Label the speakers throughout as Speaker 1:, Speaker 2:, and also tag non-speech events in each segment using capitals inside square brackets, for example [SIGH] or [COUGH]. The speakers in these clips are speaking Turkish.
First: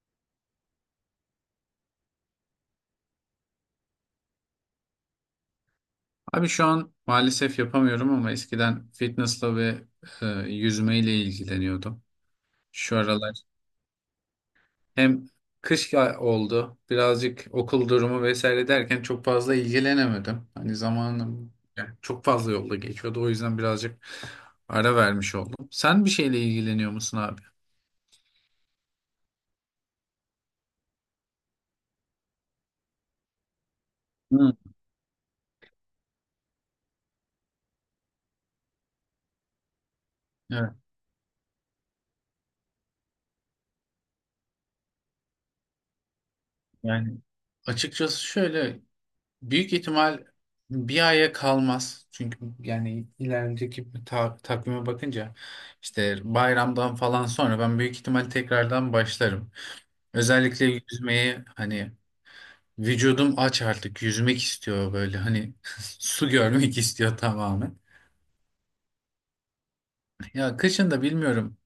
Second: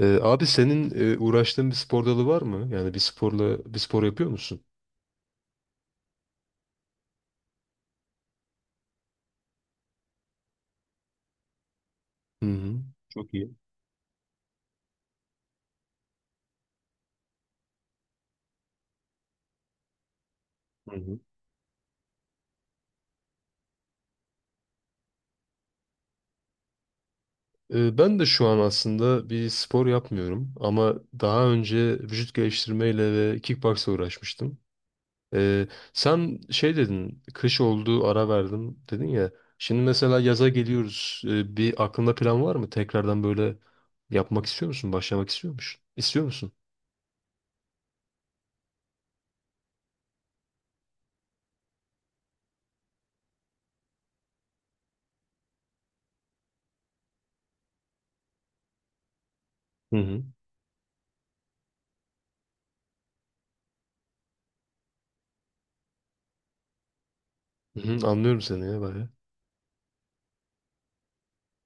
Speaker 1: Abi senin uğraştığın bir spor dalı var mı? Yani bir sporla bir spor yapıyor musun?
Speaker 2: Abi şu an maalesef yapamıyorum ama eskiden fitnessla ve yüzmeyle ilgileniyordum.
Speaker 1: Hı hı.
Speaker 2: Şu
Speaker 1: Çok
Speaker 2: aralar
Speaker 1: iyi.
Speaker 2: hem oldu, birazcık okul durumu vesaire derken çok fazla ilgilenemedim. Hani
Speaker 1: Hı hı.
Speaker 2: zamanım yani çok fazla yolda geçiyordu. O yüzden birazcık ara vermiş oldum. Sen bir şeyle ilgileniyor musun abi?
Speaker 1: Ben de şu an aslında bir spor yapmıyorum ama daha önce vücut geliştirmeyle ve kickboxla
Speaker 2: Hı,
Speaker 1: uğraşmıştım. Ee, Sen şey dedin, kış oldu ara verdim dedin ya. Şimdi mesela yaza
Speaker 2: evet.
Speaker 1: geliyoruz. Bir aklında plan var mı? Tekrardan böyle yapmak istiyor musun? Başlamak istiyor musun? İstiyor musun?
Speaker 2: Yani açıkçası şöyle büyük ihtimal bir aya kalmaz. Çünkü yani ilerideki takvime bakınca işte bayramdan falan sonra ben büyük ihtimal tekrardan başlarım.
Speaker 1: Hı hı.
Speaker 2: Özellikle yüzmeyi hani vücudum aç artık yüzmek istiyor böyle hani [LAUGHS] su görmek istiyor tamamen.
Speaker 1: Hı hı, anlıyorum seni ya bayağı.
Speaker 2: Ya kışın da bilmiyorum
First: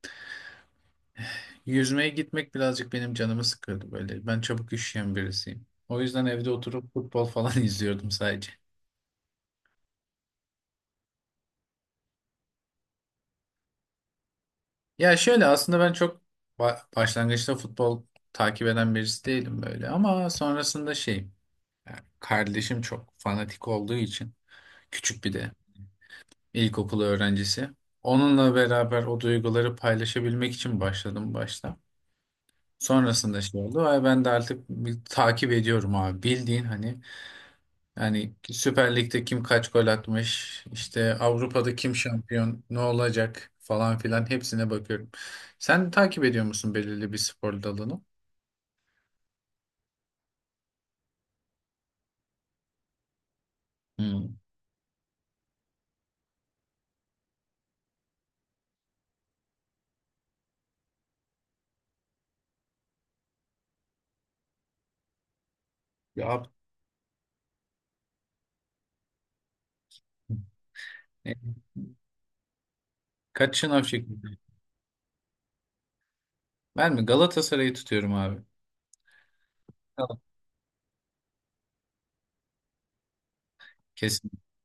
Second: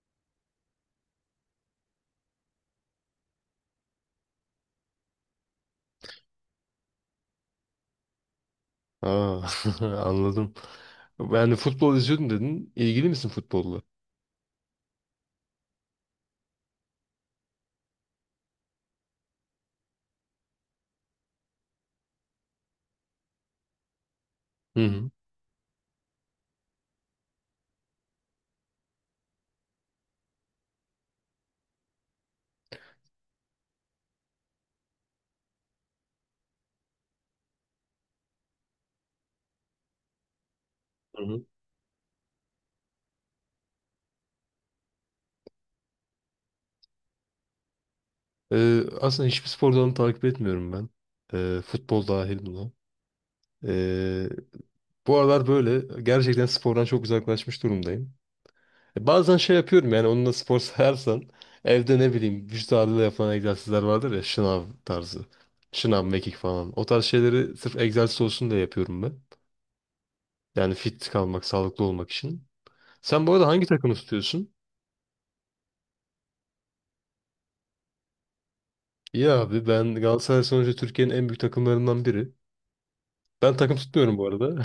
Speaker 2: yüzmeye gitmek birazcık benim canımı sıkıyordu böyle. Ben çabuk üşüyen birisiyim. O yüzden evde oturup futbol falan [LAUGHS] izliyordum sadece.
Speaker 1: Aa, [LAUGHS] anladım. Yani futbol izliyordum dedin. İlgili misin futbolla?
Speaker 2: Ya şöyle aslında ben çok başlangıçta futbol takip eden birisi değilim böyle ama sonrasında şey yani kardeşim çok fanatik olduğu için
Speaker 1: Hı hı.
Speaker 2: küçük bir de ilkokul öğrencisi. Onunla beraber o duyguları paylaşabilmek için başladım başta. Sonrasında şey oldu ve ben de artık bir takip ediyorum abi bildiğin hani yani Süper Lig'de kim kaç gol atmış, işte
Speaker 1: Hı hı.
Speaker 2: Avrupa'da kim şampiyon, ne olacak falan filan hepsine bakıyorum. Sen takip ediyor musun belirli bir spor dalını?
Speaker 1: Aslında hiçbir spor dalını takip etmiyorum ben. Futbol dahil buna. Ee,
Speaker 2: Hmm.
Speaker 1: Bu aralar böyle gerçekten spordan çok uzaklaşmış durumdayım. Bazen şey yapıyorum yani onunla spor [LAUGHS] sayarsan evde ne bileyim vücut ağırlığıyla yapılan egzersizler vardır ya şınav tarzı. Şınav, mekik
Speaker 2: Ya
Speaker 1: falan. O tarz şeyleri sırf egzersiz olsun diye yapıyorum ben. Yani fit kalmak,
Speaker 2: e,
Speaker 1: sağlıklı olmak için. Sen bu arada
Speaker 2: kaç
Speaker 1: hangi
Speaker 2: şınav
Speaker 1: takımı
Speaker 2: çekildi?
Speaker 1: tutuyorsun?
Speaker 2: Ben mi Galatasaray'ı tutuyorum abi.
Speaker 1: İyi abi ben
Speaker 2: Tamam.
Speaker 1: Galatasaray sonuçta Türkiye'nin en büyük takımlarından biri. Ben takım tutmuyorum bu
Speaker 2: Kesin.
Speaker 1: arada.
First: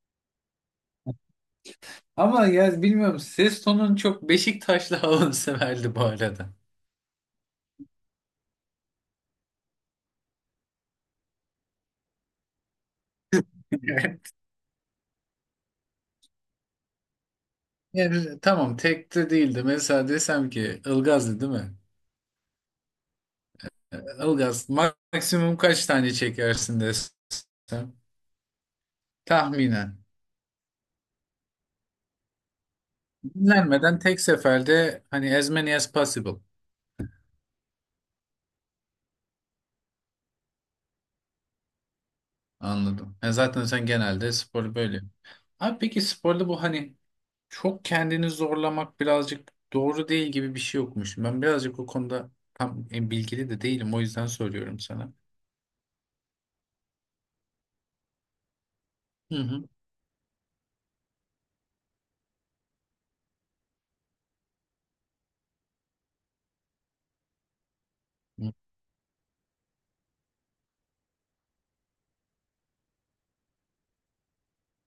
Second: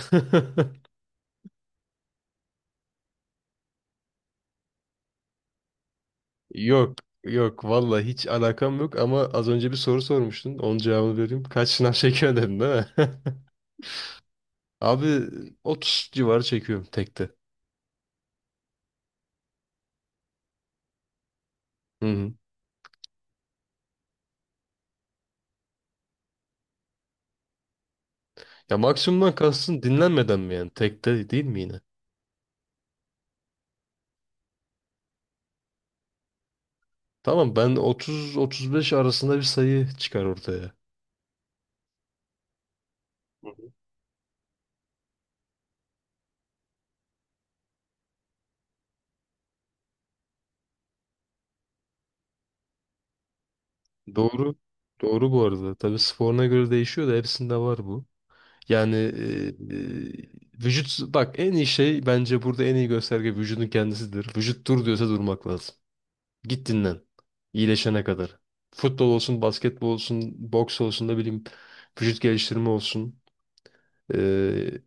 Speaker 2: Ama ya bilmiyorum ses tonun çok Beşiktaşlı [LAUGHS] havanı severdi bu arada.
Speaker 1: [LAUGHS] Yok, yok, vallahi hiç alakam yok ama az önce bir soru sormuştun. Onun cevabını vereyim. Kaç sınav [LAUGHS] çekiyor dedin değil mi?
Speaker 2: [LAUGHS]
Speaker 1: [LAUGHS] Abi 30 civarı çekiyorum tekte.
Speaker 2: Yani, tamam tek de değildi. Mesela desem ki Ilgaz'dı değil mi?
Speaker 1: Hı hı.
Speaker 2: Ilgaz maksimum kaç tane çekersin desem.
Speaker 1: Ya maksimumdan kastın
Speaker 2: Tahminen.
Speaker 1: dinlenmeden mi yani? Tekte değil mi yine?
Speaker 2: Dinlenmeden tek seferde hani as many as possible.
Speaker 1: Tamam ben 30-35 arasında bir sayı çıkar ortaya.
Speaker 2: Anladım. Yani zaten sen genelde sporu böyle yapıyorsun. Abi peki sporda bu hani çok kendini zorlamak birazcık doğru değil gibi bir şey yokmuş. Ben birazcık o konuda tam bilgili de değilim. O yüzden
Speaker 1: Doğru.
Speaker 2: soruyorum sana.
Speaker 1: Doğru bu arada. Tabii sporuna göre değişiyor da hepsinde var bu. Yani
Speaker 2: Hı hı.
Speaker 1: e, vücut bak en iyi şey bence burada en iyi gösterge vücudun kendisidir. Vücut dur diyorsa durmak lazım. Git dinlen. İyileşene kadar.
Speaker 2: Hı.
Speaker 1: Futbol olsun, basketbol olsun, boks olsun da bileyim vücut geliştirme olsun. E,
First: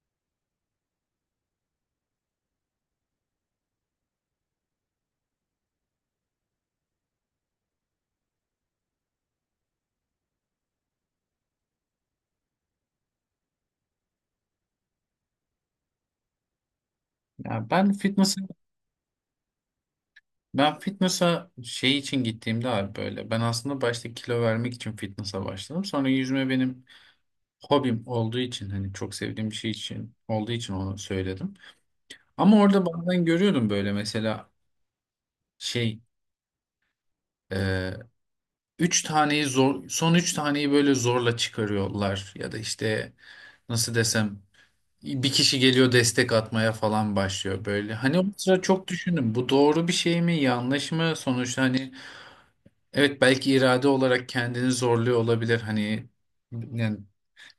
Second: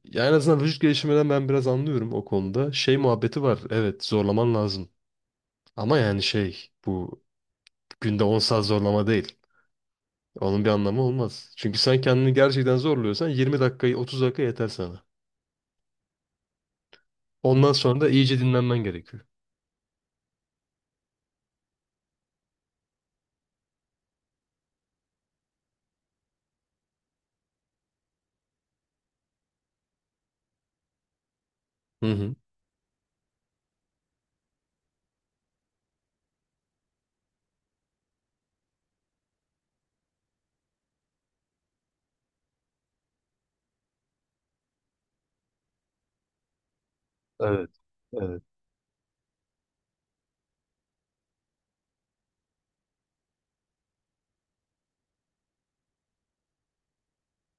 Speaker 1: Ya en azından vücut geliştirmeden ben biraz anlıyorum o konuda. Şey muhabbeti var. Evet zorlaman lazım. Ama yani şey bu günde 10 saat zorlama değil. Onun bir anlamı olmaz. Çünkü sen kendini gerçekten zorluyorsan 20 dakikayı 30 dakika yeter sana.
Speaker 2: Ya
Speaker 1: Ondan
Speaker 2: ben
Speaker 1: sonra da iyice
Speaker 2: fitness'a
Speaker 1: dinlenmen gerekiyor.
Speaker 2: ben fitness'a şey için gittiğimde abi böyle ben aslında başta kilo vermek için fitness'a başladım. Sonra yüzme benim hobim olduğu için hani çok sevdiğim bir şey için olduğu için onu söyledim.
Speaker 1: Hı hı.
Speaker 2: Ama orada bazen görüyordum böyle mesela şey e, üç taneyi zor son üç taneyi böyle zorla çıkarıyorlar ya da işte nasıl desem bir kişi geliyor destek atmaya falan başlıyor
Speaker 1: Evet.
Speaker 2: böyle. Hani o
Speaker 1: Evet.
Speaker 2: sıra çok düşündüm bu doğru bir şey mi yanlış mı sonuçta hani evet belki irade olarak kendini zorluyor olabilir hani yani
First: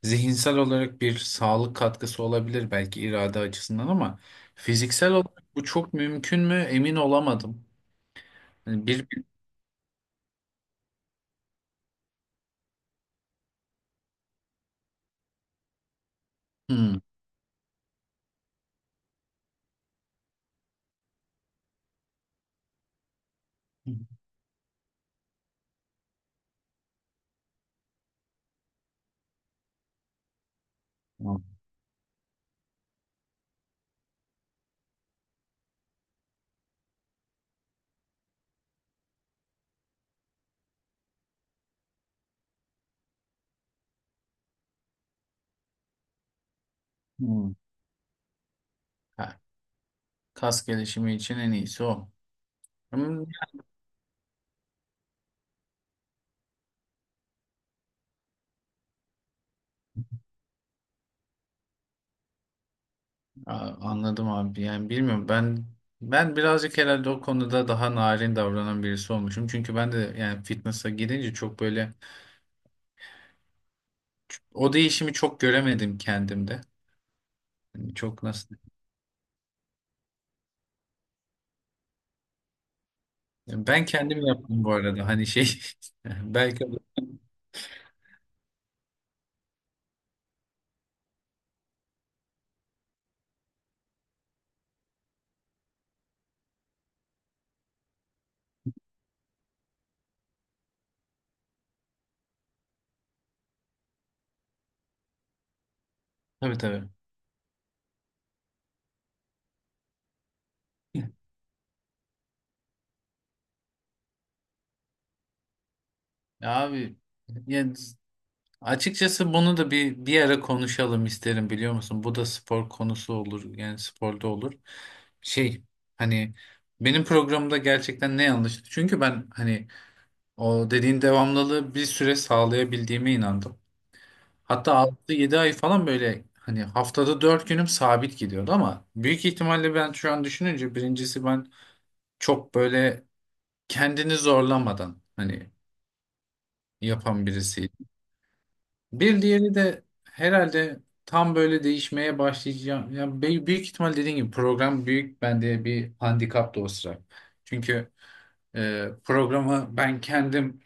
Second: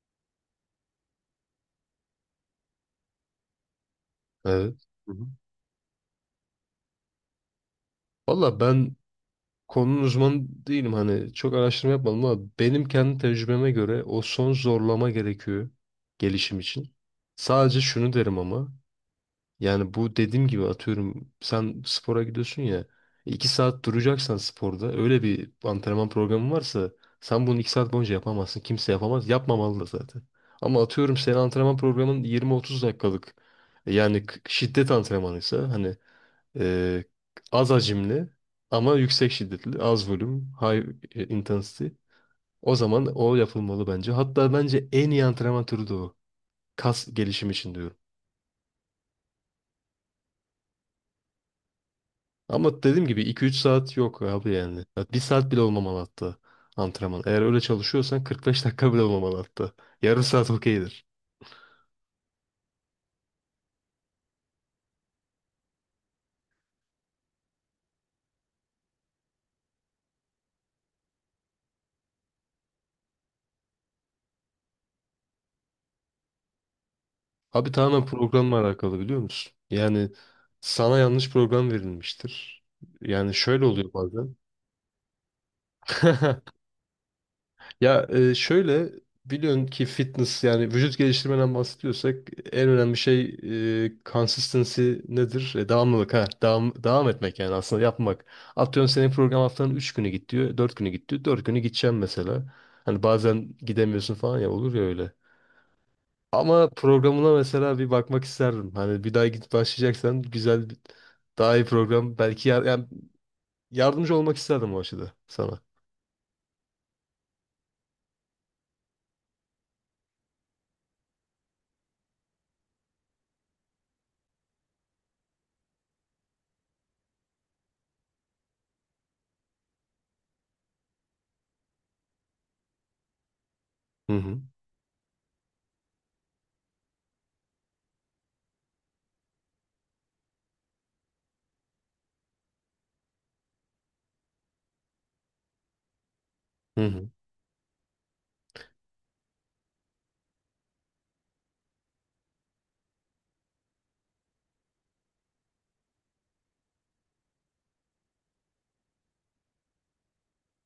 Speaker 2: zihinsel olarak bir sağlık katkısı olabilir belki irade açısından ama
Speaker 1: Evet. Hı
Speaker 2: fiziksel
Speaker 1: hı.
Speaker 2: olarak bu çok mümkün mü emin olamadım.
Speaker 1: Valla
Speaker 2: Yani
Speaker 1: ben
Speaker 2: bir.
Speaker 1: konunun uzmanı değilim hani çok araştırma yapmadım ama benim kendi tecrübeme göre o son zorlama gerekiyor gelişim için.
Speaker 2: Hmm.
Speaker 1: Sadece şunu derim ama yani bu dediğim gibi atıyorum sen spora gidiyorsun ya 2 saat duracaksan sporda öyle bir antrenman programı varsa sen bunu 2 saat boyunca yapamazsın. Kimse yapamaz. Yapmamalı da zaten. Ama atıyorum senin
Speaker 2: Hmm.
Speaker 1: antrenman programın 20-30 dakikalık şiddet antrenmanıysa e, az hacimli ama yüksek şiddetli az volüm high intensity o zaman o yapılmalı bence. Hatta bence en iyi antrenman türü de o. Kas
Speaker 2: Hmm.
Speaker 1: gelişimi için diyorum.
Speaker 2: Ha, kas gelişimi için en iyisi o.
Speaker 1: Ama dediğim gibi
Speaker 2: Ama-
Speaker 1: 2 3 saat yok abi yani. Ya 1 saat bile olmamalı hatta antrenman. Eğer öyle çalışıyorsan 45 dakika bile olmamalı hatta. Yarım saat okeydir.
Speaker 2: A- anladım abi. Yani bilmiyorum ben ben birazcık herhalde o konuda daha narin davranan birisi olmuşum. Çünkü ben de yani fitness'a girince çok böyle o değişimi çok göremedim kendimde.
Speaker 1: Abi
Speaker 2: Yani
Speaker 1: tamamen
Speaker 2: çok
Speaker 1: programla
Speaker 2: nasıl?
Speaker 1: alakalı biliyor musun? Yani sana yanlış program verilmiştir. Yani şöyle
Speaker 2: Ben
Speaker 1: oluyor
Speaker 2: kendim
Speaker 1: bazen.
Speaker 2: yaptım bu arada. Hani şey [LAUGHS]
Speaker 1: [LAUGHS]
Speaker 2: belki
Speaker 1: Şöyle biliyorsun ki fitness yani vücut geliştirmeden bahsediyorsak en önemli şey consistency nedir? Devamlılık ha. Devam etmek yani aslında yapmak. Atıyorum senin program haftanın 3 günü git diyor, 4 günü git diyor. 4 günü gideceğim mesela. Hani bazen gidemiyorsun falan ya olur ya öyle.
Speaker 2: tabii
Speaker 1: Ama
Speaker 2: tabii.
Speaker 1: programına mesela bir bakmak isterdim. Hani bir daha git başlayacaksan daha iyi program yani yardımcı olmak isterdim o açıda sana.
Speaker 2: Ya abi yani açıkçası bunu da bir ara konuşalım isterim biliyor musun? Bu da spor konusu olur. Yani sporda olur. Şey hani benim programımda gerçekten ne yanlıştı? Çünkü ben hani o dediğin devamlılığı bir süre sağlayabildiğime inandım.
Speaker 1: Hı hı.
Speaker 2: Hatta 6-7 ay falan böyle hani haftada 4 günüm sabit gidiyordu ama büyük ihtimalle ben şu an düşününce birincisi ben çok böyle kendini zorlamadan hani
Speaker 1: Hı hı.
Speaker 2: yapan birisi. Bir diğeri de herhalde tam böyle değişmeye başlayacağım. Büyük ihtimal dediğim gibi program büyük bende bir handikap da o sıra. Çünkü programı ben kendim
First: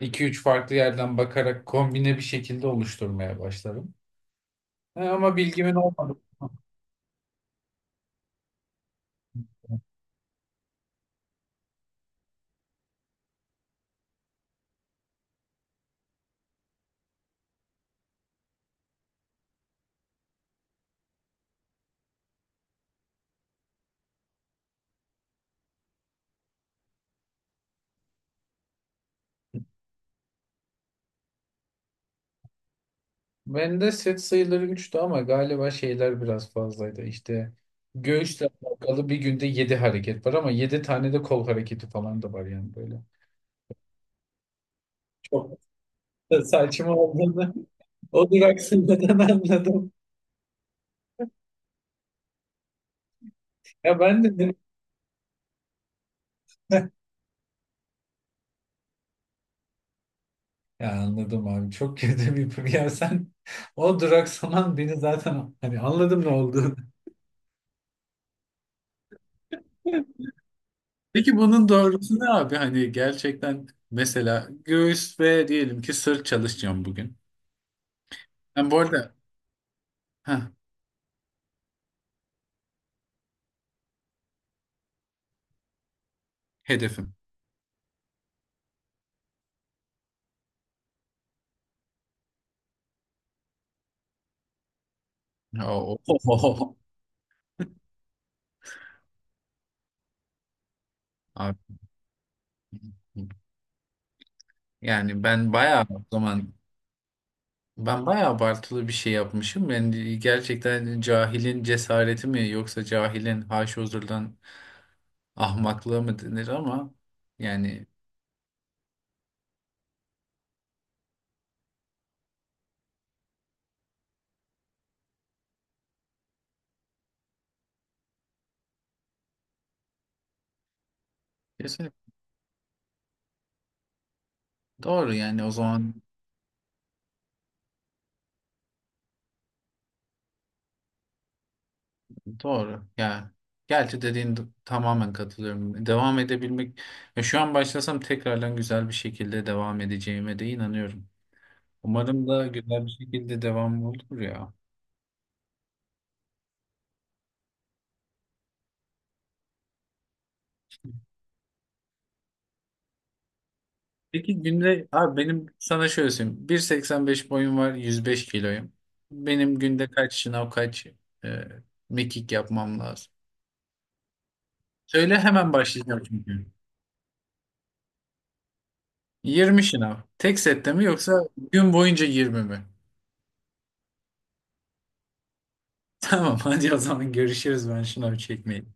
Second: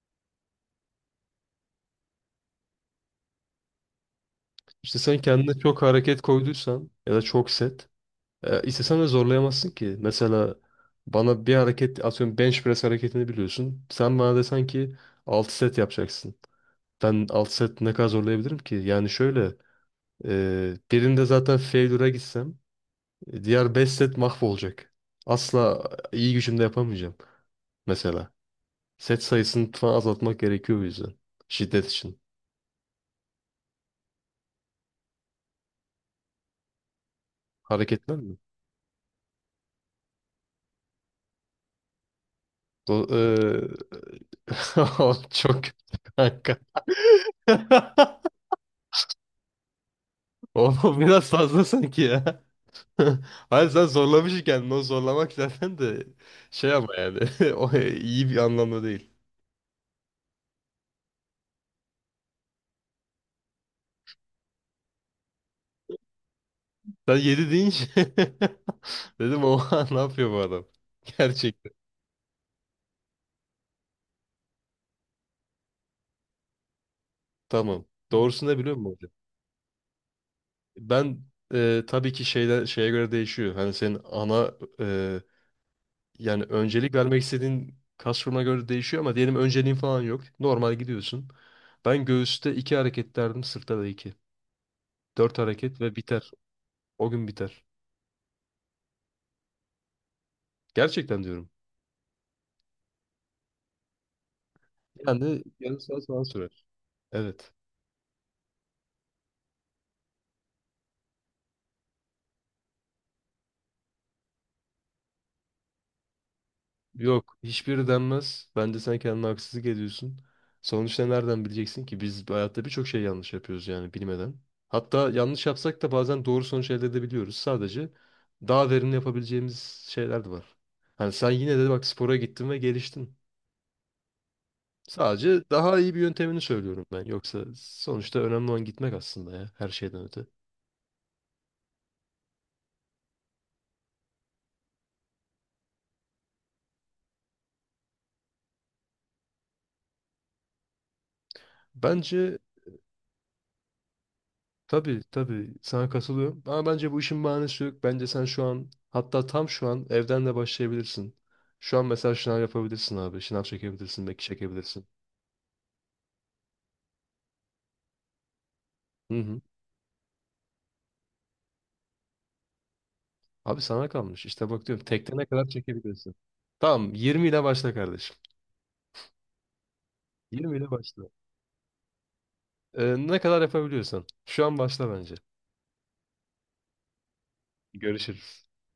Speaker 2: iki üç farklı yerden bakarak kombine bir şekilde oluşturmaya başlarım.
Speaker 1: İşte
Speaker 2: E,
Speaker 1: sen
Speaker 2: ama
Speaker 1: kendine
Speaker 2: bilgimin
Speaker 1: çok
Speaker 2: olmadı.
Speaker 1: hareket koyduysan ya da çok set, istesen de zorlayamazsın ki. Mesela bana bir hareket atıyorum bench press hareketini biliyorsun. Sen bana desen ki 6 set yapacaksın. Ben 6 set ne kadar zorlayabilirim ki? Birinde zaten failure'a gitsem diğer 5 set mahvolacak. Asla iyi gücümde yapamayacağım mesela. Set sayısını falan azaltmak gerekiyor bu yüzden. Şiddet için.
Speaker 2: Bende set sayıları 3'tü ama galiba şeyler biraz fazlaydı. İşte
Speaker 1: Hareketler mi?
Speaker 2: göğüsle alakalı bir günde 7 hareket var ama 7 tane de kol hareketi falan da var yani böyle.
Speaker 1: Do Oğlum [LAUGHS]
Speaker 2: Çok.
Speaker 1: çok kötü
Speaker 2: Da
Speaker 1: kanka.
Speaker 2: saçma olduğunu [LAUGHS]
Speaker 1: [LAUGHS]
Speaker 2: o duraksamadan anladım.
Speaker 1: Oğlum biraz fazla sanki ya. [LAUGHS] Hayır sen
Speaker 2: Ya ben de
Speaker 1: zorlamışsın
Speaker 2: dedim. [LAUGHS]
Speaker 1: kendini. O zorlamak zaten de şey ama yani [LAUGHS] o iyi bir anlamda değil.
Speaker 2: Ya anladım abi çok kötü bir ya sen [LAUGHS] o duraksaman beni zaten hani anladım ne olduğunu.
Speaker 1: Sen yedi deyince [LAUGHS] dedim oha ne yapıyor
Speaker 2: [LAUGHS]
Speaker 1: bu adam?
Speaker 2: Peki bunun
Speaker 1: Gerçekten.
Speaker 2: doğrusu ne abi? Hani gerçekten mesela göğüs ve diyelim ki sırt çalışacağım bugün.
Speaker 1: Tamam. Doğrusunu da
Speaker 2: Ben
Speaker 1: biliyor
Speaker 2: bu
Speaker 1: musun hocam?
Speaker 2: arada heh,
Speaker 1: Ben tabii ki şeyden şeye göre değişiyor. Hani senin ana Yani öncelik
Speaker 2: hedefim.
Speaker 1: vermek istediğin kas grubuna göre değişiyor ama diyelim önceliğin falan yok. Normal gidiyorsun. Ben göğüste 2 hareket derdim, sırtta da iki. 4 hareket ve
Speaker 2: Oo.
Speaker 1: biter.
Speaker 2: [LAUGHS]
Speaker 1: O gün biter. Gerçekten diyorum.
Speaker 2: Abi, yani
Speaker 1: Yani
Speaker 2: ben
Speaker 1: yarım
Speaker 2: bayağı o
Speaker 1: saat falan
Speaker 2: zaman
Speaker 1: sürer. Evet.
Speaker 2: ben bayağı abartılı bir şey yapmışım. Yani gerçekten cahilin cesareti mi yoksa cahilin haşozurdan ahmaklığı mı denir ama
Speaker 1: Yok, hiçbiri
Speaker 2: yani
Speaker 1: denmez. Bence sen kendine haksızlık ediyorsun. Sonuçta nereden bileceksin ki? Biz bu hayatta birçok şey yanlış yapıyoruz yani bilmeden. Hatta yanlış yapsak da bazen doğru sonuç elde edebiliyoruz. Sadece daha verimli yapabileceğimiz şeyler de var. Hani sen yine de bak
Speaker 2: kesinlikle
Speaker 1: spora gittin ve geliştin.
Speaker 2: doğru
Speaker 1: Sadece
Speaker 2: yani o
Speaker 1: daha iyi bir
Speaker 2: zaman
Speaker 1: yöntemini söylüyorum ben. Yoksa sonuçta önemli olan gitmek aslında ya her şeyden öte.
Speaker 2: doğru. Ya gerçi tamamen katılıyorum. Devam edebilmek ya şu an başlasam tekrardan güzel bir şekilde devam edeceğime de inanıyorum. Umarım
Speaker 1: Bence
Speaker 2: da güzel bir şekilde devam olur ya.
Speaker 1: Tabii tabii sana katılıyorum. Ama bence bu işin bahanesi yok. Bence sen şu an hatta tam şu an evden de başlayabilirsin. Şu an mesela şınav yapabilirsin abi. Şınav çekebilirsin, belki
Speaker 2: Peki
Speaker 1: çekebilirsin.
Speaker 2: günde abi benim sana şöyle söyleyeyim. 1.85 boyum var, 105 kiloyum.
Speaker 1: Hı hı.
Speaker 2: Benim günde kaç şınav, kaç e, mekik yapmam lazım?
Speaker 1: Abi sana kalmış. İşte bak diyorum tekte
Speaker 2: Söyle
Speaker 1: ne kadar
Speaker 2: hemen başlayacağım
Speaker 1: çekebilirsin.
Speaker 2: çünkü.
Speaker 1: Tamam 20 ile başla kardeşim.
Speaker 2: 20 şınav. Tek
Speaker 1: 20 ile
Speaker 2: sette mi
Speaker 1: başla.
Speaker 2: yoksa gün boyunca 20 mi? [LAUGHS]
Speaker 1: Ne kadar yapabiliyorsan. Şu an başla bence.
Speaker 2: Tamam hadi o zaman görüşürüz ben şınav
Speaker 1: Görüşürüz.
Speaker 2: çekmeyeyim.